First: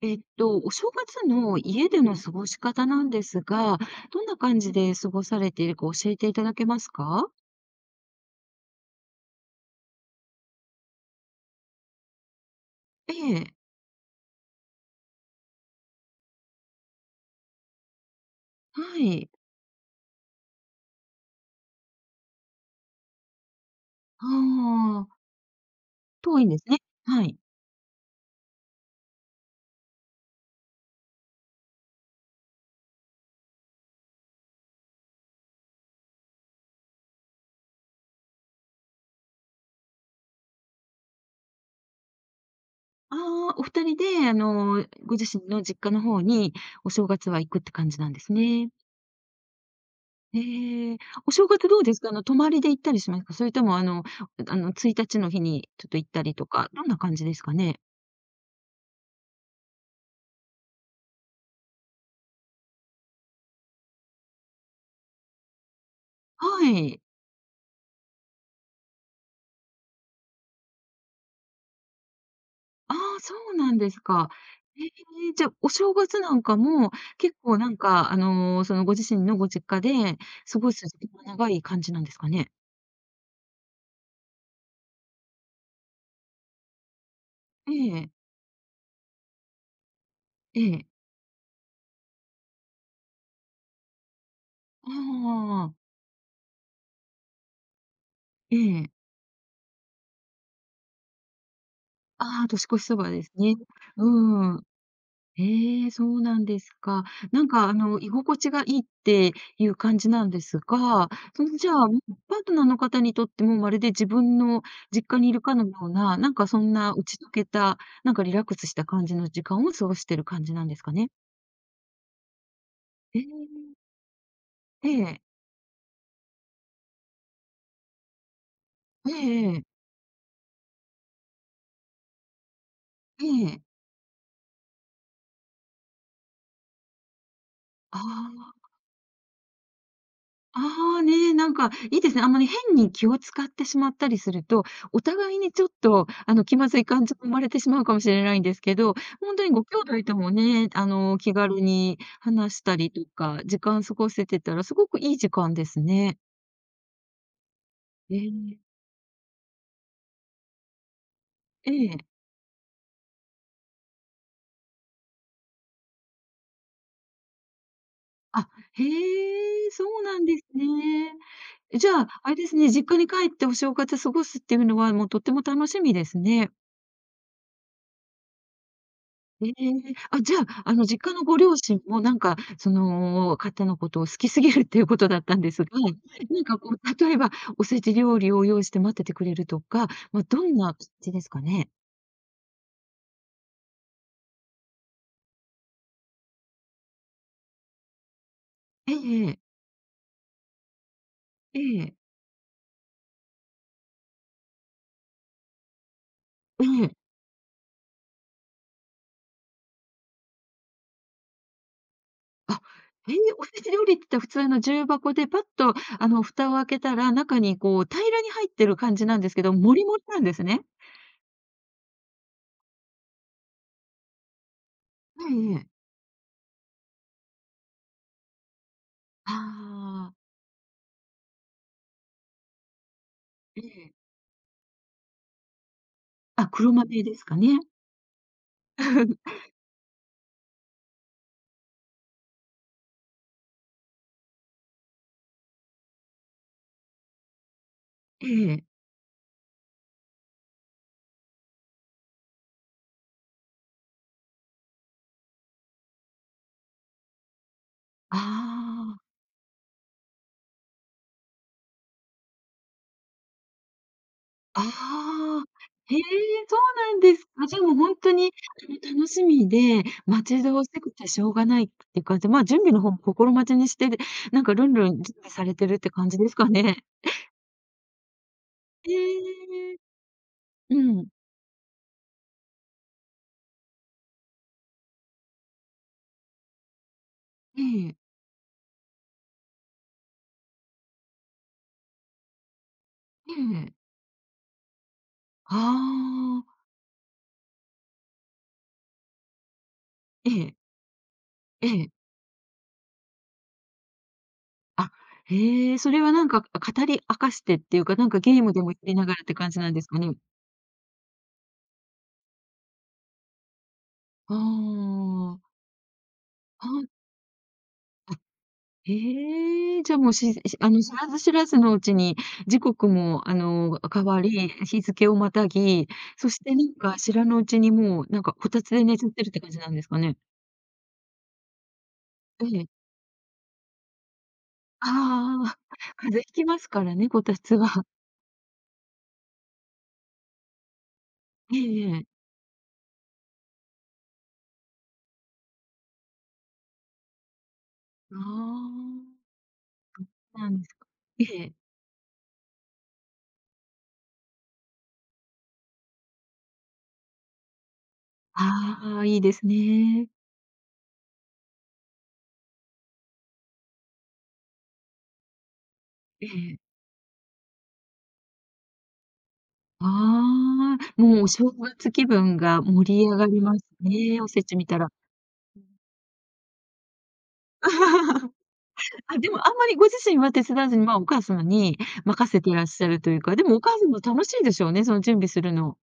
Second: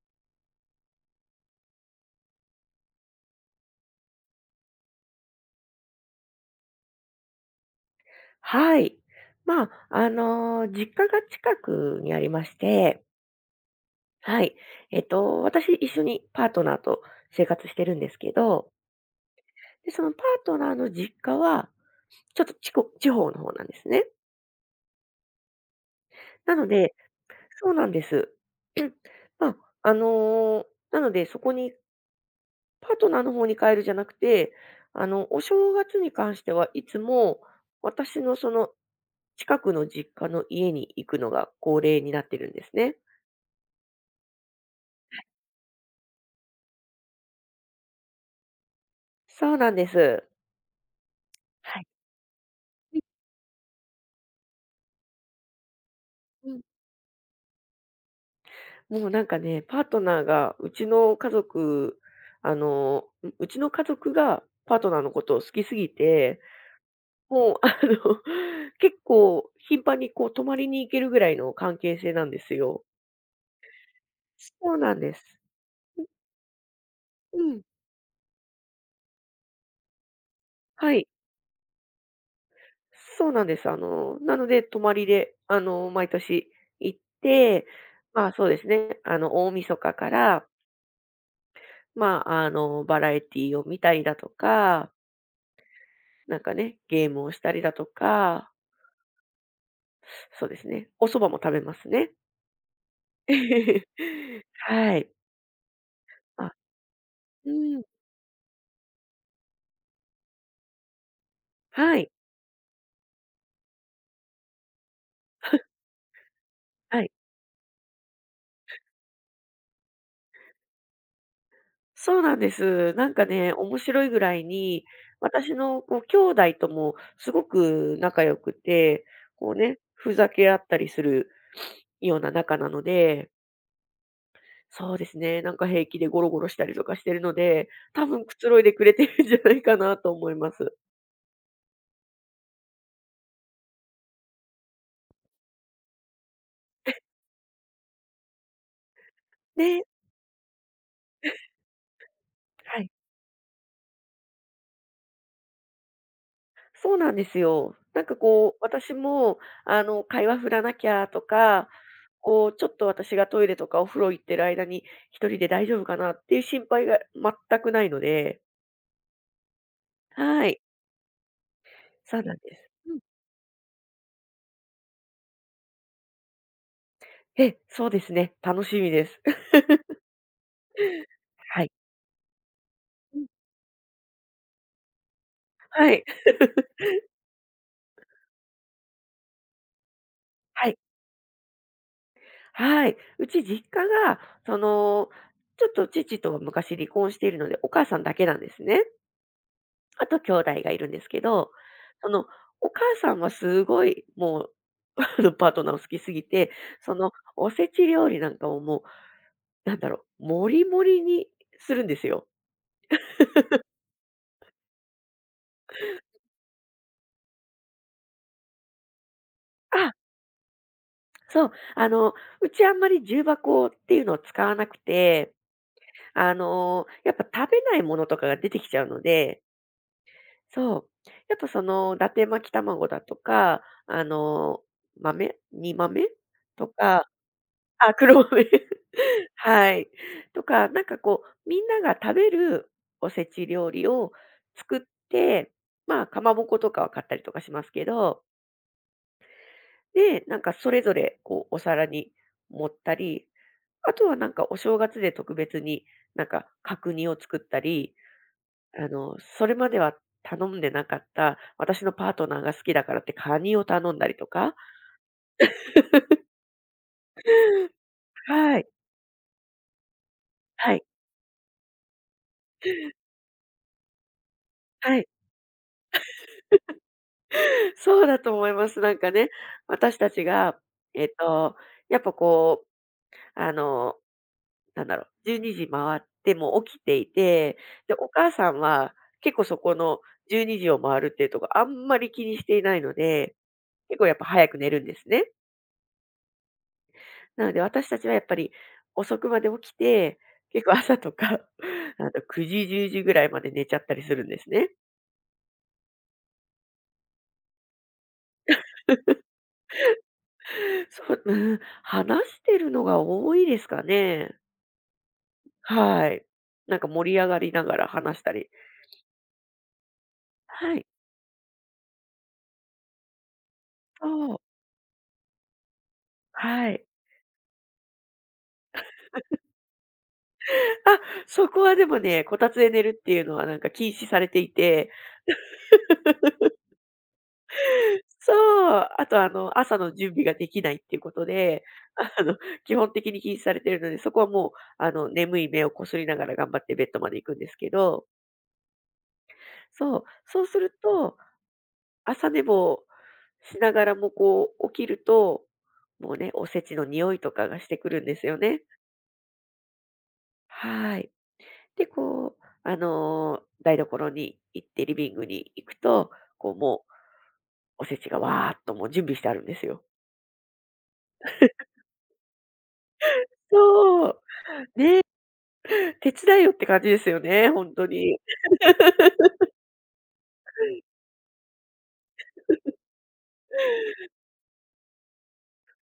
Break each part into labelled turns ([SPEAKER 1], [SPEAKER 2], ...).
[SPEAKER 1] お正月の家での過ごし方なんですが、どんな感じで過ごされているか教えていただけますか？
[SPEAKER 2] はい。実家が近くにありまして、
[SPEAKER 1] ええ、
[SPEAKER 2] はい。私一緒にパートナーと生活してるんですけど、
[SPEAKER 1] はい。
[SPEAKER 2] で、そのパートナーの実家は、ちょっとちこ地方の方なんですね。
[SPEAKER 1] ああ、遠いん
[SPEAKER 2] な
[SPEAKER 1] です
[SPEAKER 2] の
[SPEAKER 1] ね。
[SPEAKER 2] で
[SPEAKER 1] はい。
[SPEAKER 2] そうなんです。まあ、あの、なのでそこにパートナーの方に帰るじゃなくて、あの、お正月に関してはいつも私のその近くの実家の家に行くのが恒例になってるんですね。
[SPEAKER 1] ああ、お二人で、ご自身の実家の方にお正月は行くって感じなんですね。
[SPEAKER 2] そうなんです。
[SPEAKER 1] ええ、お正月ど
[SPEAKER 2] は
[SPEAKER 1] う
[SPEAKER 2] い。
[SPEAKER 1] ですか？泊まりで行ったりしますか？それとも、1日の日にちょっと行ったりと
[SPEAKER 2] うん。
[SPEAKER 1] か、どんな感じですかね？
[SPEAKER 2] もうなんかね、パートナーがうちの家族あの、ううちの家族がパートナーのことを好きすぎて、
[SPEAKER 1] はい。
[SPEAKER 2] もうあの、結構頻繁にこう泊まりに行けるぐらいの関係性なんですよ。
[SPEAKER 1] ああ、そうなんですか。
[SPEAKER 2] そう
[SPEAKER 1] ええ、
[SPEAKER 2] なんです。
[SPEAKER 1] じゃ、あお正月なんかも、結
[SPEAKER 2] う
[SPEAKER 1] 構
[SPEAKER 2] ん。
[SPEAKER 1] なんか、そのご自身のご実家で過ごす
[SPEAKER 2] はい、
[SPEAKER 1] 時間が長い感じなんですかね？
[SPEAKER 2] そうなんです。あの、なので泊まりで、あの、毎年行って、
[SPEAKER 1] ええ、
[SPEAKER 2] 大晦日から、
[SPEAKER 1] ええ。
[SPEAKER 2] バラエティを見たりだと
[SPEAKER 1] あ
[SPEAKER 2] か
[SPEAKER 1] あああああ。
[SPEAKER 2] なんかね、ゲームをしたりだとか、
[SPEAKER 1] ええ。
[SPEAKER 2] そうですね、お蕎麦も食べますね。
[SPEAKER 1] ああ、年越しそばですね。うーん。
[SPEAKER 2] はい。
[SPEAKER 1] ええ、そうなん
[SPEAKER 2] あ、
[SPEAKER 1] ですか。なん
[SPEAKER 2] う
[SPEAKER 1] か、
[SPEAKER 2] ん。
[SPEAKER 1] 居心地がいいっていう感じなんですが、その、じゃあ、
[SPEAKER 2] は
[SPEAKER 1] ん、
[SPEAKER 2] い、
[SPEAKER 1] パートナーの方にとっても、まるで自分の実家にいるかのような、なんかそんな
[SPEAKER 2] は
[SPEAKER 1] 打
[SPEAKER 2] い。
[SPEAKER 1] ち解けた、なんかリラックスした感じの時間を過ごしてる感じなんですかね？
[SPEAKER 2] そうなんです。なん
[SPEAKER 1] え
[SPEAKER 2] かね、
[SPEAKER 1] え、
[SPEAKER 2] 面白いぐらいに、
[SPEAKER 1] ええ、
[SPEAKER 2] 私のこう兄弟ともすごく仲良くて、
[SPEAKER 1] ええ
[SPEAKER 2] こう
[SPEAKER 1] ええ、
[SPEAKER 2] ね、ふざけ合ったりするような仲なの
[SPEAKER 1] え
[SPEAKER 2] で、
[SPEAKER 1] え。
[SPEAKER 2] そうですね、なんか平気でゴロゴロしたりとかしてるので、
[SPEAKER 1] あ
[SPEAKER 2] 多分くつろい
[SPEAKER 1] あ。
[SPEAKER 2] でくれてるんじゃないかなと思いま
[SPEAKER 1] あ
[SPEAKER 2] す。
[SPEAKER 1] あ、ね、なんかいいですね。あんまり変に気を使ってしまったりすると、お互いにちょっと、気まずい感情生まれてしまうかもしれないんですけど、本当にご兄
[SPEAKER 2] ね、
[SPEAKER 1] 弟ともね、気軽に話した
[SPEAKER 2] はい。
[SPEAKER 1] りとか、時間過ごせてたらすごくいい時間ですね。
[SPEAKER 2] そうなんですよ。なんか
[SPEAKER 1] え
[SPEAKER 2] こう、
[SPEAKER 1] え、
[SPEAKER 2] 私も、あの、会話振らなきゃとか、
[SPEAKER 1] ええ。
[SPEAKER 2] こう、ちょっと私がトイレとかお風呂行ってる間に一人で大丈夫かなっていう心配が全くないので、
[SPEAKER 1] あ、へえ、そうなんです
[SPEAKER 2] はい、
[SPEAKER 1] ね。じゃ
[SPEAKER 2] そ
[SPEAKER 1] あ、
[SPEAKER 2] う
[SPEAKER 1] あ
[SPEAKER 2] な
[SPEAKER 1] れ
[SPEAKER 2] ん
[SPEAKER 1] です
[SPEAKER 2] で
[SPEAKER 1] ね、
[SPEAKER 2] す。う
[SPEAKER 1] 実家
[SPEAKER 2] ん。
[SPEAKER 1] に帰ってお正月過ごすっていうのは、もうとっても楽しみですね。
[SPEAKER 2] え、そうですね、楽しみです。
[SPEAKER 1] え え、あ、じゃあ、実家のご両
[SPEAKER 2] はい。
[SPEAKER 1] 親もなんか、そ
[SPEAKER 2] うん。
[SPEAKER 1] の、方のことを好きすぎるっていうことだったんですが、
[SPEAKER 2] はい。
[SPEAKER 1] なんか こう、例えばおせち料理を用意して待っててくれるとか、ま、どん
[SPEAKER 2] は
[SPEAKER 1] な感
[SPEAKER 2] い。
[SPEAKER 1] じですかね？
[SPEAKER 2] はい。うち実家が、その、ちょっと父とは昔離婚しているので、お母さんだけなんですね。
[SPEAKER 1] ええええ、
[SPEAKER 2] あと兄弟がいるんですけど、
[SPEAKER 1] ええ、
[SPEAKER 2] その、お母さんはすごいもう、あの、パートナーを好きすぎて、
[SPEAKER 1] え
[SPEAKER 2] そ
[SPEAKER 1] え。
[SPEAKER 2] のおせち料理なんかをもう、なんだろう、もりもりにするんですよ。
[SPEAKER 1] あ、ええ、おせち料理って言ったら普通の重箱でパッと、蓋を開けたら、中にこう、平らに入ってる感じなんですけど、もり
[SPEAKER 2] あ、
[SPEAKER 1] もりなんですね。
[SPEAKER 2] そう、あの、うちあんまり重箱っていうのを使わなくて、
[SPEAKER 1] ええええ。
[SPEAKER 2] あの、やっぱ食べないものとかが出てきちゃうので、
[SPEAKER 1] ああ、
[SPEAKER 2] そう、やっぱその、伊達巻き卵だと
[SPEAKER 1] え
[SPEAKER 2] か、
[SPEAKER 1] え。
[SPEAKER 2] あの、煮豆
[SPEAKER 1] あ、
[SPEAKER 2] と
[SPEAKER 1] 黒豆
[SPEAKER 2] か、
[SPEAKER 1] ですかね。
[SPEAKER 2] あ、黒豆。はい。とか、なんかこう、みんなが食べるおせち料理を作って、まあ、かまぼことかは買ったりとかしますけど、
[SPEAKER 1] ええ。
[SPEAKER 2] で、なんかそれぞれこうお皿に盛ったり、あとはなんかお正月で特別になんか角煮を作ったり、
[SPEAKER 1] あ
[SPEAKER 2] あ
[SPEAKER 1] あ。
[SPEAKER 2] の、それまでは頼んでなかった、私のパートナーが好きだからってカニを頼んだりとか。
[SPEAKER 1] ああ、へえ、そうなんですか。じゃあ、もうほんとに、
[SPEAKER 2] はい。
[SPEAKER 1] 楽しみで、待ち遠し
[SPEAKER 2] はい。
[SPEAKER 1] くてしょうがないっていう感じ、ま、準備の方も心待ちにしてで、なんかルンル
[SPEAKER 2] は
[SPEAKER 1] ン
[SPEAKER 2] い。
[SPEAKER 1] 準備されてるって感じですかね？
[SPEAKER 2] そうだと思います。
[SPEAKER 1] え
[SPEAKER 2] なんかね、
[SPEAKER 1] え、
[SPEAKER 2] 私たちが、
[SPEAKER 1] う
[SPEAKER 2] え
[SPEAKER 1] ん、
[SPEAKER 2] っと、やっぱこう、あの、なんだろう、12時回っても起きていて、
[SPEAKER 1] え
[SPEAKER 2] で、
[SPEAKER 1] え、
[SPEAKER 2] お母さんは結構そこの12時を回るっていうとこあんまり気にしていないの
[SPEAKER 1] え
[SPEAKER 2] で、
[SPEAKER 1] え。
[SPEAKER 2] 結構やっぱ早く寝るんですね。
[SPEAKER 1] ああ、
[SPEAKER 2] なので私たちはやっぱり遅くまで起きて、
[SPEAKER 1] ええ、
[SPEAKER 2] 結構朝とか、
[SPEAKER 1] ええ。
[SPEAKER 2] あの9時、10時ぐらいまで寝ちゃったりするんですね。
[SPEAKER 1] あ、へえ、それはなんか、語り明かしてっていうか、なんかゲームでもやりながら って感じなんですかね？
[SPEAKER 2] そう、うん、話してるのが多いですか
[SPEAKER 1] あ
[SPEAKER 2] ね。
[SPEAKER 1] あ、
[SPEAKER 2] はい。
[SPEAKER 1] は
[SPEAKER 2] なんか
[SPEAKER 1] い。
[SPEAKER 2] 盛り上がりながら
[SPEAKER 1] あ
[SPEAKER 2] 話したり。
[SPEAKER 1] ええ、じゃあもう、ししあ
[SPEAKER 2] は
[SPEAKER 1] の、
[SPEAKER 2] い。
[SPEAKER 1] 知らず知らずのうちに、時刻も、変わ
[SPEAKER 2] そう。
[SPEAKER 1] り、日付をまたぎ、そしてな
[SPEAKER 2] は
[SPEAKER 1] ん
[SPEAKER 2] い。
[SPEAKER 1] か知らぬうちにもう、なんかこたつで寝ちゃってるって感じなんですかね？
[SPEAKER 2] あ、そこはでもね、こ
[SPEAKER 1] え
[SPEAKER 2] たつ
[SPEAKER 1] え。
[SPEAKER 2] で寝るっていうのはなんか禁止されてい
[SPEAKER 1] あ
[SPEAKER 2] て、
[SPEAKER 1] あ、風邪ひきますからね、こたつは。
[SPEAKER 2] そう、あとあの、朝の準備ができないっていうこと
[SPEAKER 1] え
[SPEAKER 2] で、
[SPEAKER 1] えええ。
[SPEAKER 2] あの、基本的に禁止されてるので、そこはもう、あの、眠い目をこすりながら頑張ってベッドまで行くんですけど、
[SPEAKER 1] あ
[SPEAKER 2] そう、
[SPEAKER 1] あ、
[SPEAKER 2] そう
[SPEAKER 1] な
[SPEAKER 2] す
[SPEAKER 1] んです
[SPEAKER 2] る
[SPEAKER 1] か。
[SPEAKER 2] と、
[SPEAKER 1] ええ。
[SPEAKER 2] 朝寝坊しながらもこう起きると、もうね、おせちの匂いとかがしてくるんですよね。
[SPEAKER 1] ああ、いいですね。
[SPEAKER 2] はい。で、こう、あの、台所に行ってリビングに行くと、
[SPEAKER 1] え
[SPEAKER 2] こう、
[SPEAKER 1] え。
[SPEAKER 2] もうおせちがわーっともう準備してあるんですよ。
[SPEAKER 1] ああ、もうお正月気分が盛り上がります
[SPEAKER 2] そう、
[SPEAKER 1] ね、おせち見たら。うん、
[SPEAKER 2] 手伝いよって感じですよね、本当に。
[SPEAKER 1] あ、でもあんまりご自身は手伝わずに、まあ、お母様に任せていらっしゃるというか、でもお母様楽しいでしょうね、その準備するの。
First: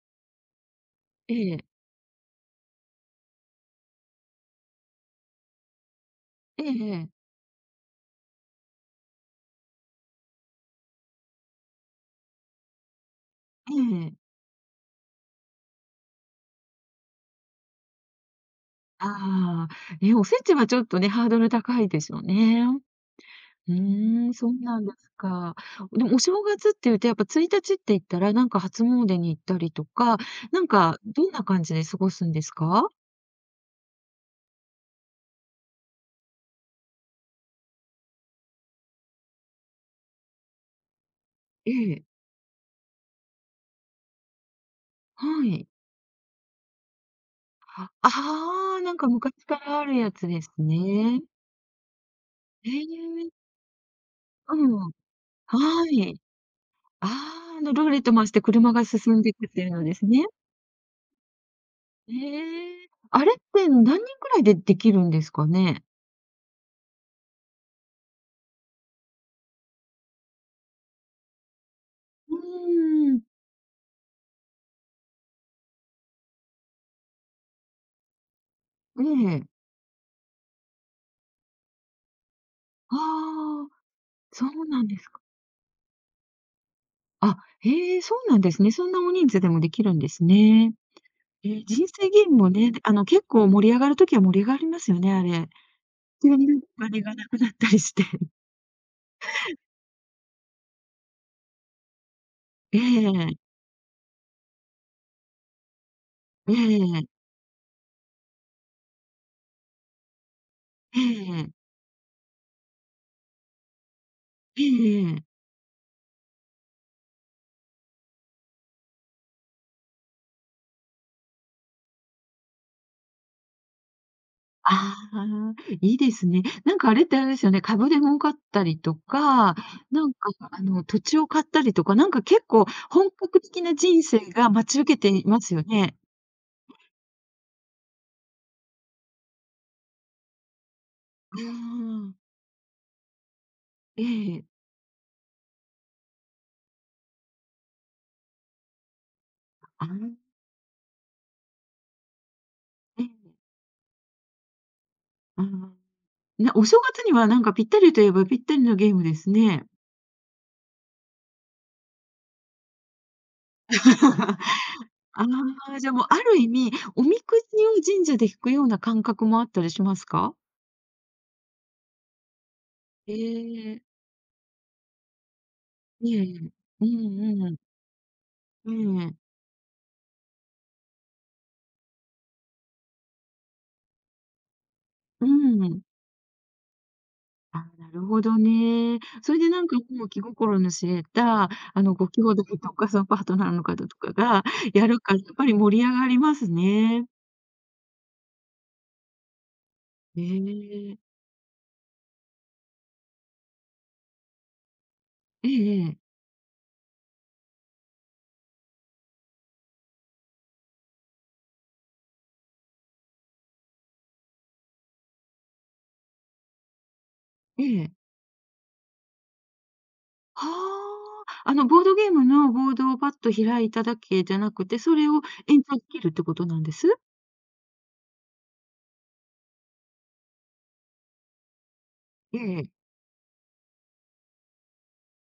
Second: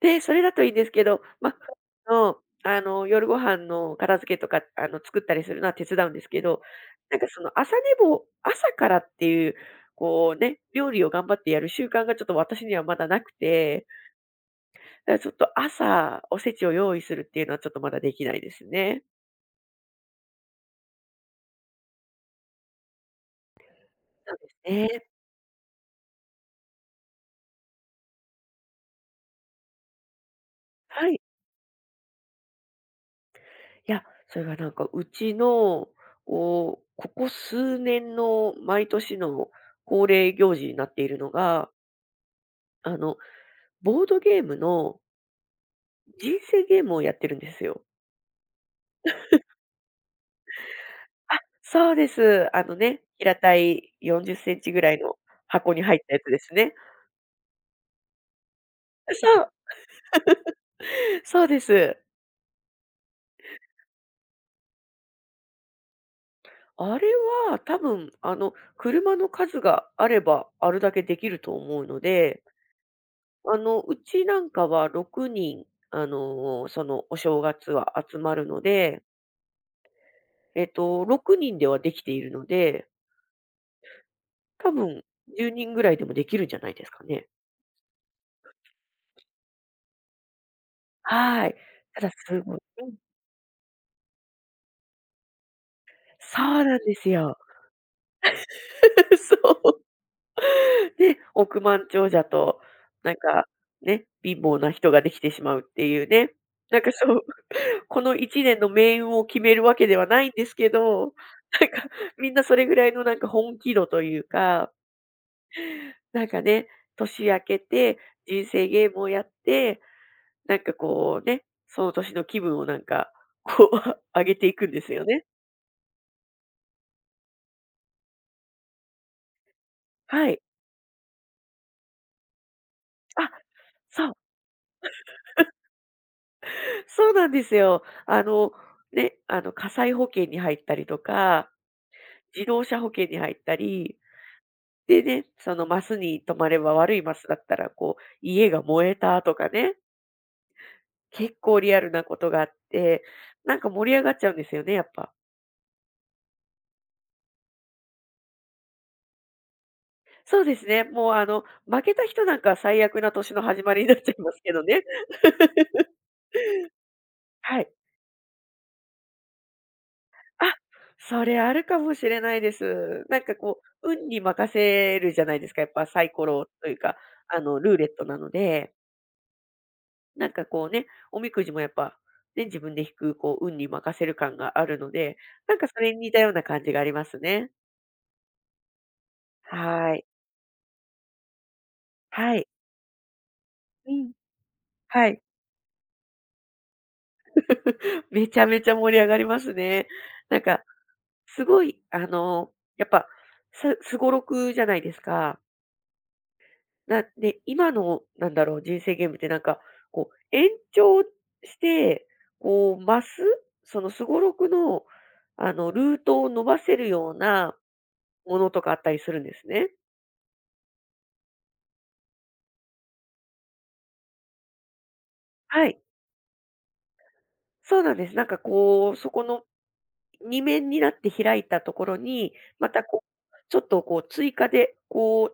[SPEAKER 2] で、それだといいんですけど、
[SPEAKER 1] ええ。
[SPEAKER 2] の、あの、夜ご飯の片付けとか、あの、作ったりするのは手伝うんですけど、
[SPEAKER 1] えええ
[SPEAKER 2] なん
[SPEAKER 1] え。
[SPEAKER 2] かその朝寝坊朝からっていう、こうね、料理を頑張ってやる習慣がちょっと私にはまだなくて、
[SPEAKER 1] ええ、
[SPEAKER 2] だからちょっと朝おせちを用意するっていうのはちょっとまだできないですね。
[SPEAKER 1] ああ、え、おせちはちょっとね、ハードル高いでしょうね。うー
[SPEAKER 2] な
[SPEAKER 1] ん、
[SPEAKER 2] んで
[SPEAKER 1] そう
[SPEAKER 2] す
[SPEAKER 1] なんで
[SPEAKER 2] ね。
[SPEAKER 1] すか。でもお正月っていうとやっぱ1日って言ったら、なんか初詣に行ったりとか、なんか
[SPEAKER 2] はい。
[SPEAKER 1] どんな感じで過ごすんですか？
[SPEAKER 2] いや、それがなんかうちの、こう、ここ数年の毎年の恒例行事になっているのが、
[SPEAKER 1] ええ、
[SPEAKER 2] あの、ボードゲームの
[SPEAKER 1] はい。
[SPEAKER 2] 人生ゲームをやってるんですよ。
[SPEAKER 1] ああ、なんか昔からあるやつですね。
[SPEAKER 2] あ、そうです。あ
[SPEAKER 1] え
[SPEAKER 2] のね、
[SPEAKER 1] え、
[SPEAKER 2] 平たい40セン
[SPEAKER 1] う
[SPEAKER 2] チぐら
[SPEAKER 1] ん。
[SPEAKER 2] いの箱に
[SPEAKER 1] は
[SPEAKER 2] 入った
[SPEAKER 1] い。
[SPEAKER 2] やつですね。
[SPEAKER 1] ああ、あのルーレット回して車が進んでい
[SPEAKER 2] そ
[SPEAKER 1] くっ
[SPEAKER 2] う、
[SPEAKER 1] ていうのですね。
[SPEAKER 2] そうです。
[SPEAKER 1] ええ。あれって何人くらいでできるんですかね？
[SPEAKER 2] あれは多分、あの、車の数があればあるだけできると思うの
[SPEAKER 1] う
[SPEAKER 2] で
[SPEAKER 1] ーん。
[SPEAKER 2] あの、うちなんかは6人、あの、そのお正月は集まるので、
[SPEAKER 1] ええ。
[SPEAKER 2] 6人ではできているので、
[SPEAKER 1] ああ、そう
[SPEAKER 2] 多
[SPEAKER 1] なんで
[SPEAKER 2] 分
[SPEAKER 1] すか。
[SPEAKER 2] 10人ぐらいでもできるんじゃないですかね。
[SPEAKER 1] あ、へえ、そうなんですね。そんな大人数でもできるんですね。
[SPEAKER 2] はい。
[SPEAKER 1] ええ、人
[SPEAKER 2] た
[SPEAKER 1] 生
[SPEAKER 2] だ
[SPEAKER 1] ゲーム
[SPEAKER 2] す
[SPEAKER 1] も
[SPEAKER 2] ごい
[SPEAKER 1] ね、
[SPEAKER 2] うん、
[SPEAKER 1] 結構盛り上がる時は盛り上がりますよね、あれ。急
[SPEAKER 2] そ
[SPEAKER 1] に
[SPEAKER 2] うなん
[SPEAKER 1] お
[SPEAKER 2] で
[SPEAKER 1] 金
[SPEAKER 2] す
[SPEAKER 1] がなく
[SPEAKER 2] よ。
[SPEAKER 1] なったりして。
[SPEAKER 2] そう。ね、億万長者と、
[SPEAKER 1] え
[SPEAKER 2] なんか、
[SPEAKER 1] え、
[SPEAKER 2] ね、貧乏な人ができてしまうっていうね。
[SPEAKER 1] ええ、
[SPEAKER 2] なんか
[SPEAKER 1] ええ、
[SPEAKER 2] そう、この1年の命運を決めるわけではないんですけど、
[SPEAKER 1] え
[SPEAKER 2] なんかみんなそれぐらいのなんか本気度という
[SPEAKER 1] え
[SPEAKER 2] か
[SPEAKER 1] ええ。
[SPEAKER 2] なんかね、年明けて、人生ゲームをやって、なんかこうね、その年の気分をなんか、こう、上げていくんです
[SPEAKER 1] あ
[SPEAKER 2] よね。
[SPEAKER 1] あ、いいですね。なんかあれってあれですよね、株で儲かったりとか、なん
[SPEAKER 2] は
[SPEAKER 1] か
[SPEAKER 2] い。
[SPEAKER 1] あの土地を買ったりとか、なんか結構本
[SPEAKER 2] あ、
[SPEAKER 1] 格的な人
[SPEAKER 2] そう。
[SPEAKER 1] 生が待ち受けていますよね。
[SPEAKER 2] そうなんですよ。あの、ね、あの、火災保険に入ったりと
[SPEAKER 1] うー
[SPEAKER 2] か、
[SPEAKER 1] ん。
[SPEAKER 2] 自動車保険に入ったり、
[SPEAKER 1] ええ。
[SPEAKER 2] でね、そのマスに泊まれば悪いマスだったら、こう、家が燃えたとかね、
[SPEAKER 1] ああ、
[SPEAKER 2] 結構リアルなことがあっ
[SPEAKER 1] え
[SPEAKER 2] て、
[SPEAKER 1] え。
[SPEAKER 2] なんか盛り上がっちゃうんですよね、やっぱ。
[SPEAKER 1] ああ。ね、お正月にはなんかぴったりといえばぴったりのゲームですね。
[SPEAKER 2] そうですね。もうあの、負けた人なんか最悪な年の始まりになっちゃいま すけどね。
[SPEAKER 1] あ あ、じゃあもうある意味、おみく
[SPEAKER 2] は
[SPEAKER 1] じ
[SPEAKER 2] い。
[SPEAKER 1] を神社で引くような感覚もあったりしますか？
[SPEAKER 2] あ、それあるかもしれないです。
[SPEAKER 1] え
[SPEAKER 2] なんかこ
[SPEAKER 1] え。
[SPEAKER 2] う、運に任せるじゃないですか、やっぱサ
[SPEAKER 1] え
[SPEAKER 2] イ
[SPEAKER 1] え。
[SPEAKER 2] コロという
[SPEAKER 1] う
[SPEAKER 2] か、あ
[SPEAKER 1] ん、うん。
[SPEAKER 2] の、ルーレットなの
[SPEAKER 1] え
[SPEAKER 2] で、
[SPEAKER 1] え。
[SPEAKER 2] なんかこうね、おみくじもやっぱ、ね、自分で引く、こう、運に任せる感があるので、
[SPEAKER 1] う
[SPEAKER 2] なんかそ
[SPEAKER 1] ん。
[SPEAKER 2] れに似たような感じがありますね。
[SPEAKER 1] あ、なるほどね。それでなんかこ
[SPEAKER 2] はい。
[SPEAKER 1] う、気心の知れた、ご兄
[SPEAKER 2] は
[SPEAKER 1] 弟
[SPEAKER 2] い。
[SPEAKER 1] とか、そのパートナーの方
[SPEAKER 2] う
[SPEAKER 1] と
[SPEAKER 2] ん。
[SPEAKER 1] かがやる
[SPEAKER 2] は
[SPEAKER 1] から、
[SPEAKER 2] い。
[SPEAKER 1] やっぱり盛り上がりますね。
[SPEAKER 2] めちゃめちゃ盛り上がりますね。なんかすごい、あの、やっぱ、すごろくじゃないですか。
[SPEAKER 1] ええええ。
[SPEAKER 2] なで、今のなんだろう、人生ゲームってなんか、こう延長して、こう増す、そのすごろくの、あの、ルートを伸ばせるような
[SPEAKER 1] ええ、
[SPEAKER 2] ものとかあったりするんですね。
[SPEAKER 1] はあ。ボードゲームのボードをパッと開いただけじゃなくて、それを延
[SPEAKER 2] は
[SPEAKER 1] 長
[SPEAKER 2] い、
[SPEAKER 1] できるってことなんです？
[SPEAKER 2] そうなんです。なんかこう、そこの2面になって開いたところに、
[SPEAKER 1] え
[SPEAKER 2] ま
[SPEAKER 1] え。
[SPEAKER 2] たこう、ちょっとこう追加で、こ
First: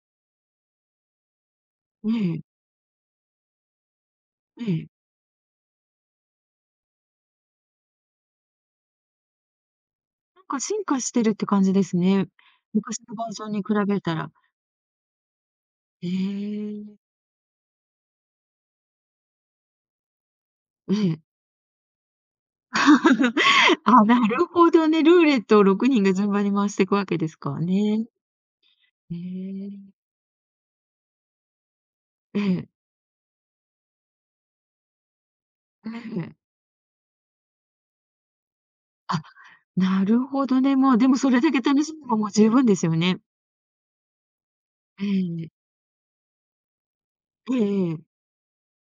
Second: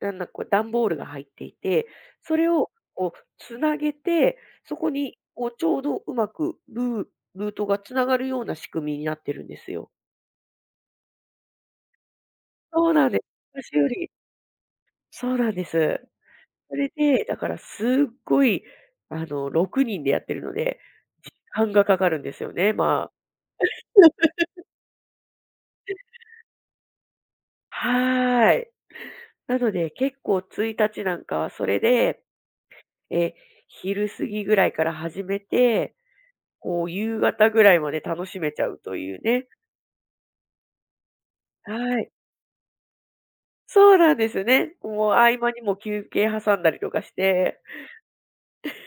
[SPEAKER 2] うなんだ、こう段ボールが入っていて、
[SPEAKER 1] え
[SPEAKER 2] そ
[SPEAKER 1] え。
[SPEAKER 2] れをこうつなげて、
[SPEAKER 1] え
[SPEAKER 2] そ
[SPEAKER 1] え。
[SPEAKER 2] こにこうちょうどうまくルートがつながるような仕組みになってるんですよ。
[SPEAKER 1] なんか進化してるって感じですね。
[SPEAKER 2] そう
[SPEAKER 1] 昔
[SPEAKER 2] なん
[SPEAKER 1] の
[SPEAKER 2] です
[SPEAKER 1] バージョンに比
[SPEAKER 2] 昔よ
[SPEAKER 1] べ
[SPEAKER 2] り
[SPEAKER 1] たら。
[SPEAKER 2] そうなんです。
[SPEAKER 1] え
[SPEAKER 2] それ
[SPEAKER 1] え。
[SPEAKER 2] で、だからすっごい、あの、6人でやってるので、
[SPEAKER 1] ええ。
[SPEAKER 2] 時間がかかるんですよね、まあ。
[SPEAKER 1] な るほどね、ルーレットを6人が順番に回していくわけですからね。
[SPEAKER 2] はーい。
[SPEAKER 1] へ
[SPEAKER 2] なの
[SPEAKER 1] え。
[SPEAKER 2] で、結構1日なんかはそれで、
[SPEAKER 1] ええ、
[SPEAKER 2] え、昼過ぎぐらいから始め
[SPEAKER 1] え
[SPEAKER 2] て
[SPEAKER 1] え。
[SPEAKER 2] こう、夕方ぐらいまで楽しめちゃうという
[SPEAKER 1] あ、
[SPEAKER 2] ね。
[SPEAKER 1] なるほどね。まあ、でもそれだけ楽し
[SPEAKER 2] は
[SPEAKER 1] め
[SPEAKER 2] い。
[SPEAKER 1] ばもう十分ですよね。
[SPEAKER 2] そうなんですね。
[SPEAKER 1] え
[SPEAKER 2] もう合
[SPEAKER 1] え。
[SPEAKER 2] 間にも休憩挟んだりとかし
[SPEAKER 1] え
[SPEAKER 2] て、
[SPEAKER 1] えええ。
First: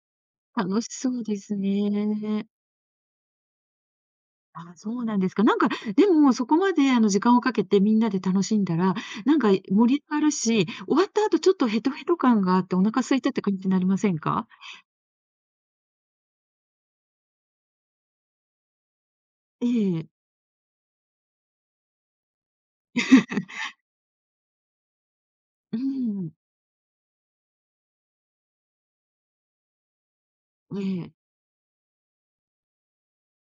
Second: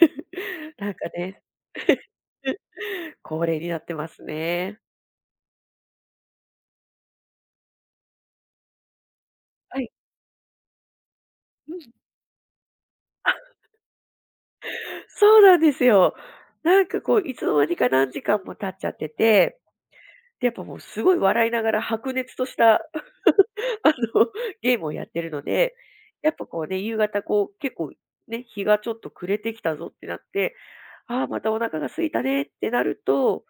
[SPEAKER 1] 楽し
[SPEAKER 2] なんか
[SPEAKER 1] そうで
[SPEAKER 2] ね、
[SPEAKER 1] すね。
[SPEAKER 2] 恒例になってます
[SPEAKER 1] あ、
[SPEAKER 2] ね。
[SPEAKER 1] そうなんですか。なんか、でもそこまであの時間をかけてみんなで楽しんだら、なんか
[SPEAKER 2] はい。
[SPEAKER 1] 盛り上がるし、終わった後ちょっ と
[SPEAKER 2] う
[SPEAKER 1] ヘト
[SPEAKER 2] ん。
[SPEAKER 1] ヘト感があってお腹空いたって感じになりませんか？
[SPEAKER 2] そうなんですよ。なんかこう、いつの間にか何時間も経っちゃってて、
[SPEAKER 1] ええ。
[SPEAKER 2] で、やっぱもうすごい笑いながら白熱とした あの、ゲームをやってるので、
[SPEAKER 1] うー
[SPEAKER 2] や
[SPEAKER 1] ん。
[SPEAKER 2] っぱこうね、夕方こう、結構ね、日がちょっと暮れてきたぞってなって、
[SPEAKER 1] ええ。
[SPEAKER 2] ああ、またお腹が空いたねってなると、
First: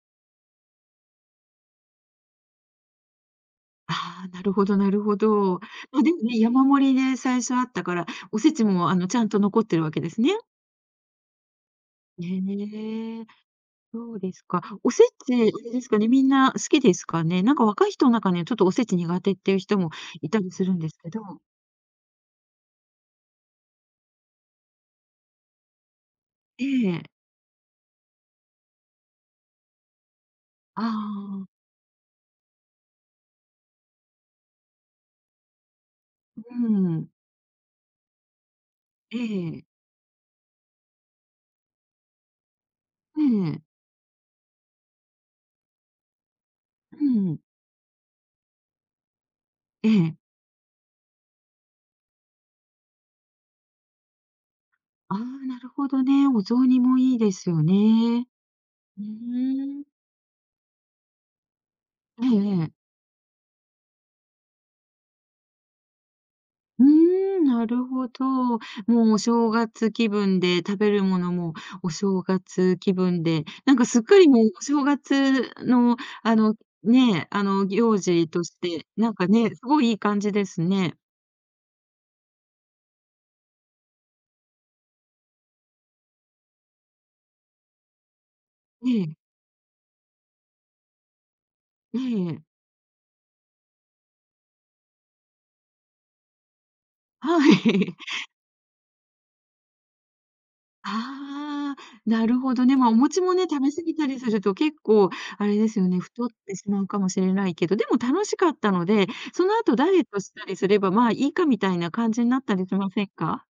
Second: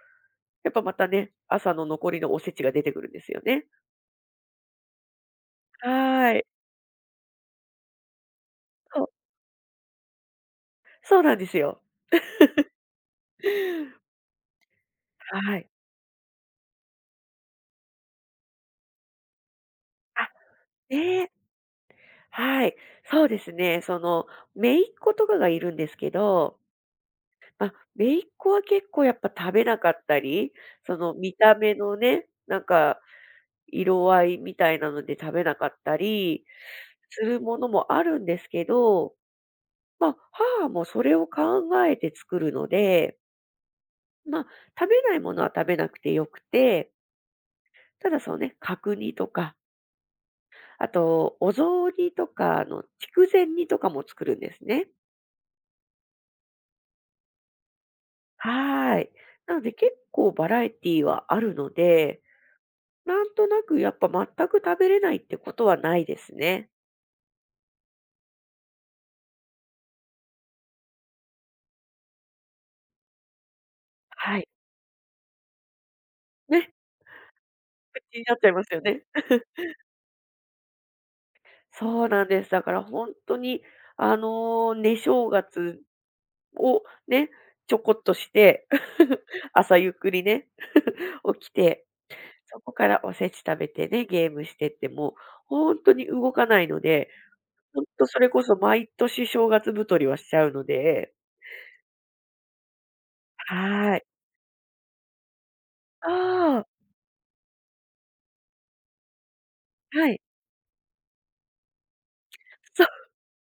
[SPEAKER 2] やっぱまたね、朝の残りのおせちが出てくるんですよね。
[SPEAKER 1] ああ、なるほどなるほど。まあ、でも
[SPEAKER 2] は
[SPEAKER 1] ね、
[SPEAKER 2] い。
[SPEAKER 1] 山盛りで最初あったから、おせちも、
[SPEAKER 2] そう、
[SPEAKER 1] ちゃんと残ってるわけですね。
[SPEAKER 2] そうなんですよ。
[SPEAKER 1] ねえ、そうですか。おせち、あ
[SPEAKER 2] はい。
[SPEAKER 1] れですかね、みんな好きですかね？なんか若い人の中にはちょっとおせち苦手っていう人も
[SPEAKER 2] あ、
[SPEAKER 1] いたりするんですけ
[SPEAKER 2] ね
[SPEAKER 1] ど、
[SPEAKER 2] え、はい。そうですね、その、姪っ子とかがいるんですけど、
[SPEAKER 1] ええ、
[SPEAKER 2] まあ、姪っ子は結構やっぱ食べなかったり、
[SPEAKER 1] あ
[SPEAKER 2] その見た
[SPEAKER 1] あ、
[SPEAKER 2] 目のね、なんか、色合いみたいなので食べなかった
[SPEAKER 1] う
[SPEAKER 2] り
[SPEAKER 1] ん、
[SPEAKER 2] するものもあるんですけど、
[SPEAKER 1] ええ、
[SPEAKER 2] まあ、母もそれを考えて作るので、
[SPEAKER 1] ええ、
[SPEAKER 2] まあ、食べないものは食べなくてよくて、
[SPEAKER 1] うん、
[SPEAKER 2] ただそのね、角煮とか、
[SPEAKER 1] ええ。
[SPEAKER 2] あと、お雑煮とかの筑前煮とかも作るんですね。
[SPEAKER 1] ああ、なるほどね。お雑煮もいいですよね。
[SPEAKER 2] は
[SPEAKER 1] う
[SPEAKER 2] ー
[SPEAKER 1] ー
[SPEAKER 2] い。なので
[SPEAKER 1] ん。
[SPEAKER 2] 結構バラエティーはあるので、
[SPEAKER 1] ええ。
[SPEAKER 2] なんとなくやっぱ全く食べれないってことはないですね。
[SPEAKER 1] うーん、なるほど。もうお正月気分で、食べるものもお正月気分で、なんかすっかり
[SPEAKER 2] は
[SPEAKER 1] も
[SPEAKER 2] い。
[SPEAKER 1] うお正月の、あの、
[SPEAKER 2] ね、
[SPEAKER 1] ね、行
[SPEAKER 2] 口に
[SPEAKER 1] 事
[SPEAKER 2] なっ
[SPEAKER 1] と
[SPEAKER 2] ちゃい
[SPEAKER 1] し
[SPEAKER 2] ますよ
[SPEAKER 1] て、
[SPEAKER 2] ね。
[SPEAKER 1] なんかね、すごいいい感じですね。
[SPEAKER 2] そうなんです。だから本当に、あの寝正月をね、ちょこっとして、
[SPEAKER 1] ええ、
[SPEAKER 2] 朝ゆっくりね、起きて、
[SPEAKER 1] ええ、
[SPEAKER 2] そこからおせち食べてね、ゲームしてってもほんとに動かないので、
[SPEAKER 1] は
[SPEAKER 2] ほん
[SPEAKER 1] い。
[SPEAKER 2] とそ れこそ毎年正月太りはしちゃうので。
[SPEAKER 1] ああ、なるほどね。まあ、お餅もね、食べ過ぎ
[SPEAKER 2] はい。
[SPEAKER 1] たりすると結構あれですよね、太って
[SPEAKER 2] ああ、
[SPEAKER 1] しまうかもしれないけど、でも楽しかったので、その後ダイエッ
[SPEAKER 2] は
[SPEAKER 1] ト
[SPEAKER 2] い。
[SPEAKER 1] したりすれば、まあ、いいかみたいな感じになったりし
[SPEAKER 2] そう、
[SPEAKER 1] ませんか？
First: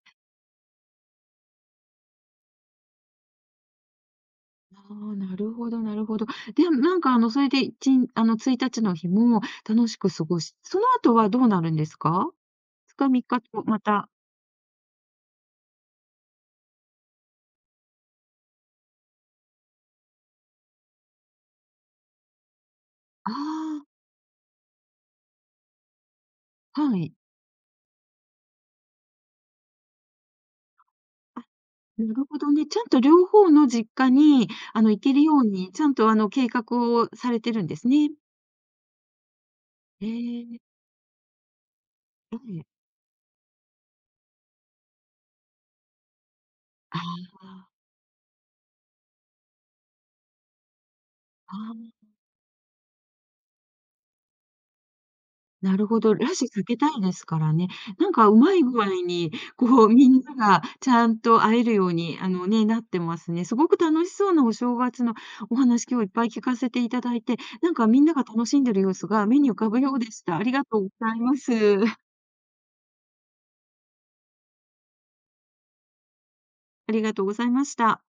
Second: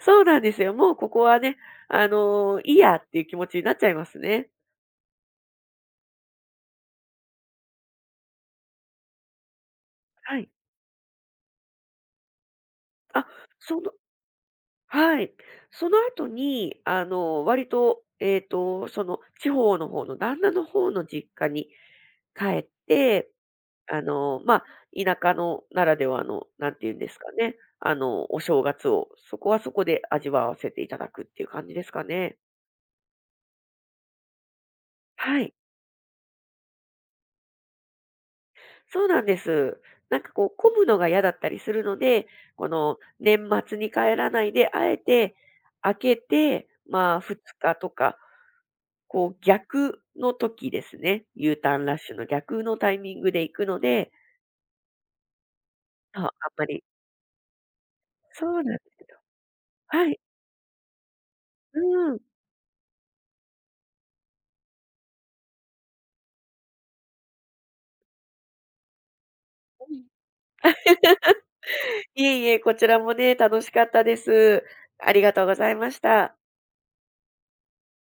[SPEAKER 2] そうなんですよ。もうここはね、いいやっていう気持ちになっちゃいますね。
[SPEAKER 1] ああ、なるほどなるほど。で、なんかあの、それでいちんあの、1日の日も楽しく過
[SPEAKER 2] は
[SPEAKER 1] ご
[SPEAKER 2] い。
[SPEAKER 1] しその後はどうなるんですか？2日3
[SPEAKER 2] あ、
[SPEAKER 1] 日と
[SPEAKER 2] そ
[SPEAKER 1] ま
[SPEAKER 2] の、
[SPEAKER 1] た、
[SPEAKER 2] はい。その後に、割と、その地方の方の旦那の方の実家に帰って、
[SPEAKER 1] あ
[SPEAKER 2] まあ、田舎のならではの、なん
[SPEAKER 1] あ、
[SPEAKER 2] ていう
[SPEAKER 1] は
[SPEAKER 2] んで
[SPEAKER 1] い。
[SPEAKER 2] すかね、お正月をそこはそこで味わわせていただくって
[SPEAKER 1] あ、
[SPEAKER 2] いう感じですか
[SPEAKER 1] なる
[SPEAKER 2] ね。
[SPEAKER 1] ほどね。ちゃんと両方の実家に、行けるよ
[SPEAKER 2] は
[SPEAKER 1] う
[SPEAKER 2] い、
[SPEAKER 1] に、ちゃんと計画をされてるんですね。
[SPEAKER 2] そうなんです。
[SPEAKER 1] へ
[SPEAKER 2] なんかこう
[SPEAKER 1] え。
[SPEAKER 2] 混むのが嫌だったりするので、
[SPEAKER 1] ええ。
[SPEAKER 2] この年末に帰らないで、あえて、開けて、
[SPEAKER 1] あ
[SPEAKER 2] まあ、
[SPEAKER 1] あ、
[SPEAKER 2] 2日とかこう、逆の時ですね、
[SPEAKER 1] あ
[SPEAKER 2] U ターン
[SPEAKER 1] あ。
[SPEAKER 2] ラッシュの逆のタイミングで行くので、
[SPEAKER 1] なるほど、
[SPEAKER 2] そう、あん
[SPEAKER 1] 避
[SPEAKER 2] ま
[SPEAKER 1] け
[SPEAKER 2] り、
[SPEAKER 1] たいですからね。なんかう
[SPEAKER 2] そ
[SPEAKER 1] ま
[SPEAKER 2] うな
[SPEAKER 1] い
[SPEAKER 2] ん
[SPEAKER 1] 具
[SPEAKER 2] です
[SPEAKER 1] 合
[SPEAKER 2] よ。
[SPEAKER 1] に、こう、み
[SPEAKER 2] はい。
[SPEAKER 1] んながちゃんと会えるよう
[SPEAKER 2] う
[SPEAKER 1] に、
[SPEAKER 2] ん。
[SPEAKER 1] あのね、なってますね。すごく楽しそうなお正月のお話、今日いっぱい聞かせていただいて、なんかみんなが楽しんでる様子が目に浮かぶ
[SPEAKER 2] う
[SPEAKER 1] よう
[SPEAKER 2] ん、
[SPEAKER 1] でした。ありがとうございます。
[SPEAKER 2] いえいえ、こちらもね、楽しかったです。ありがとうございました。
[SPEAKER 1] ありがとうございました。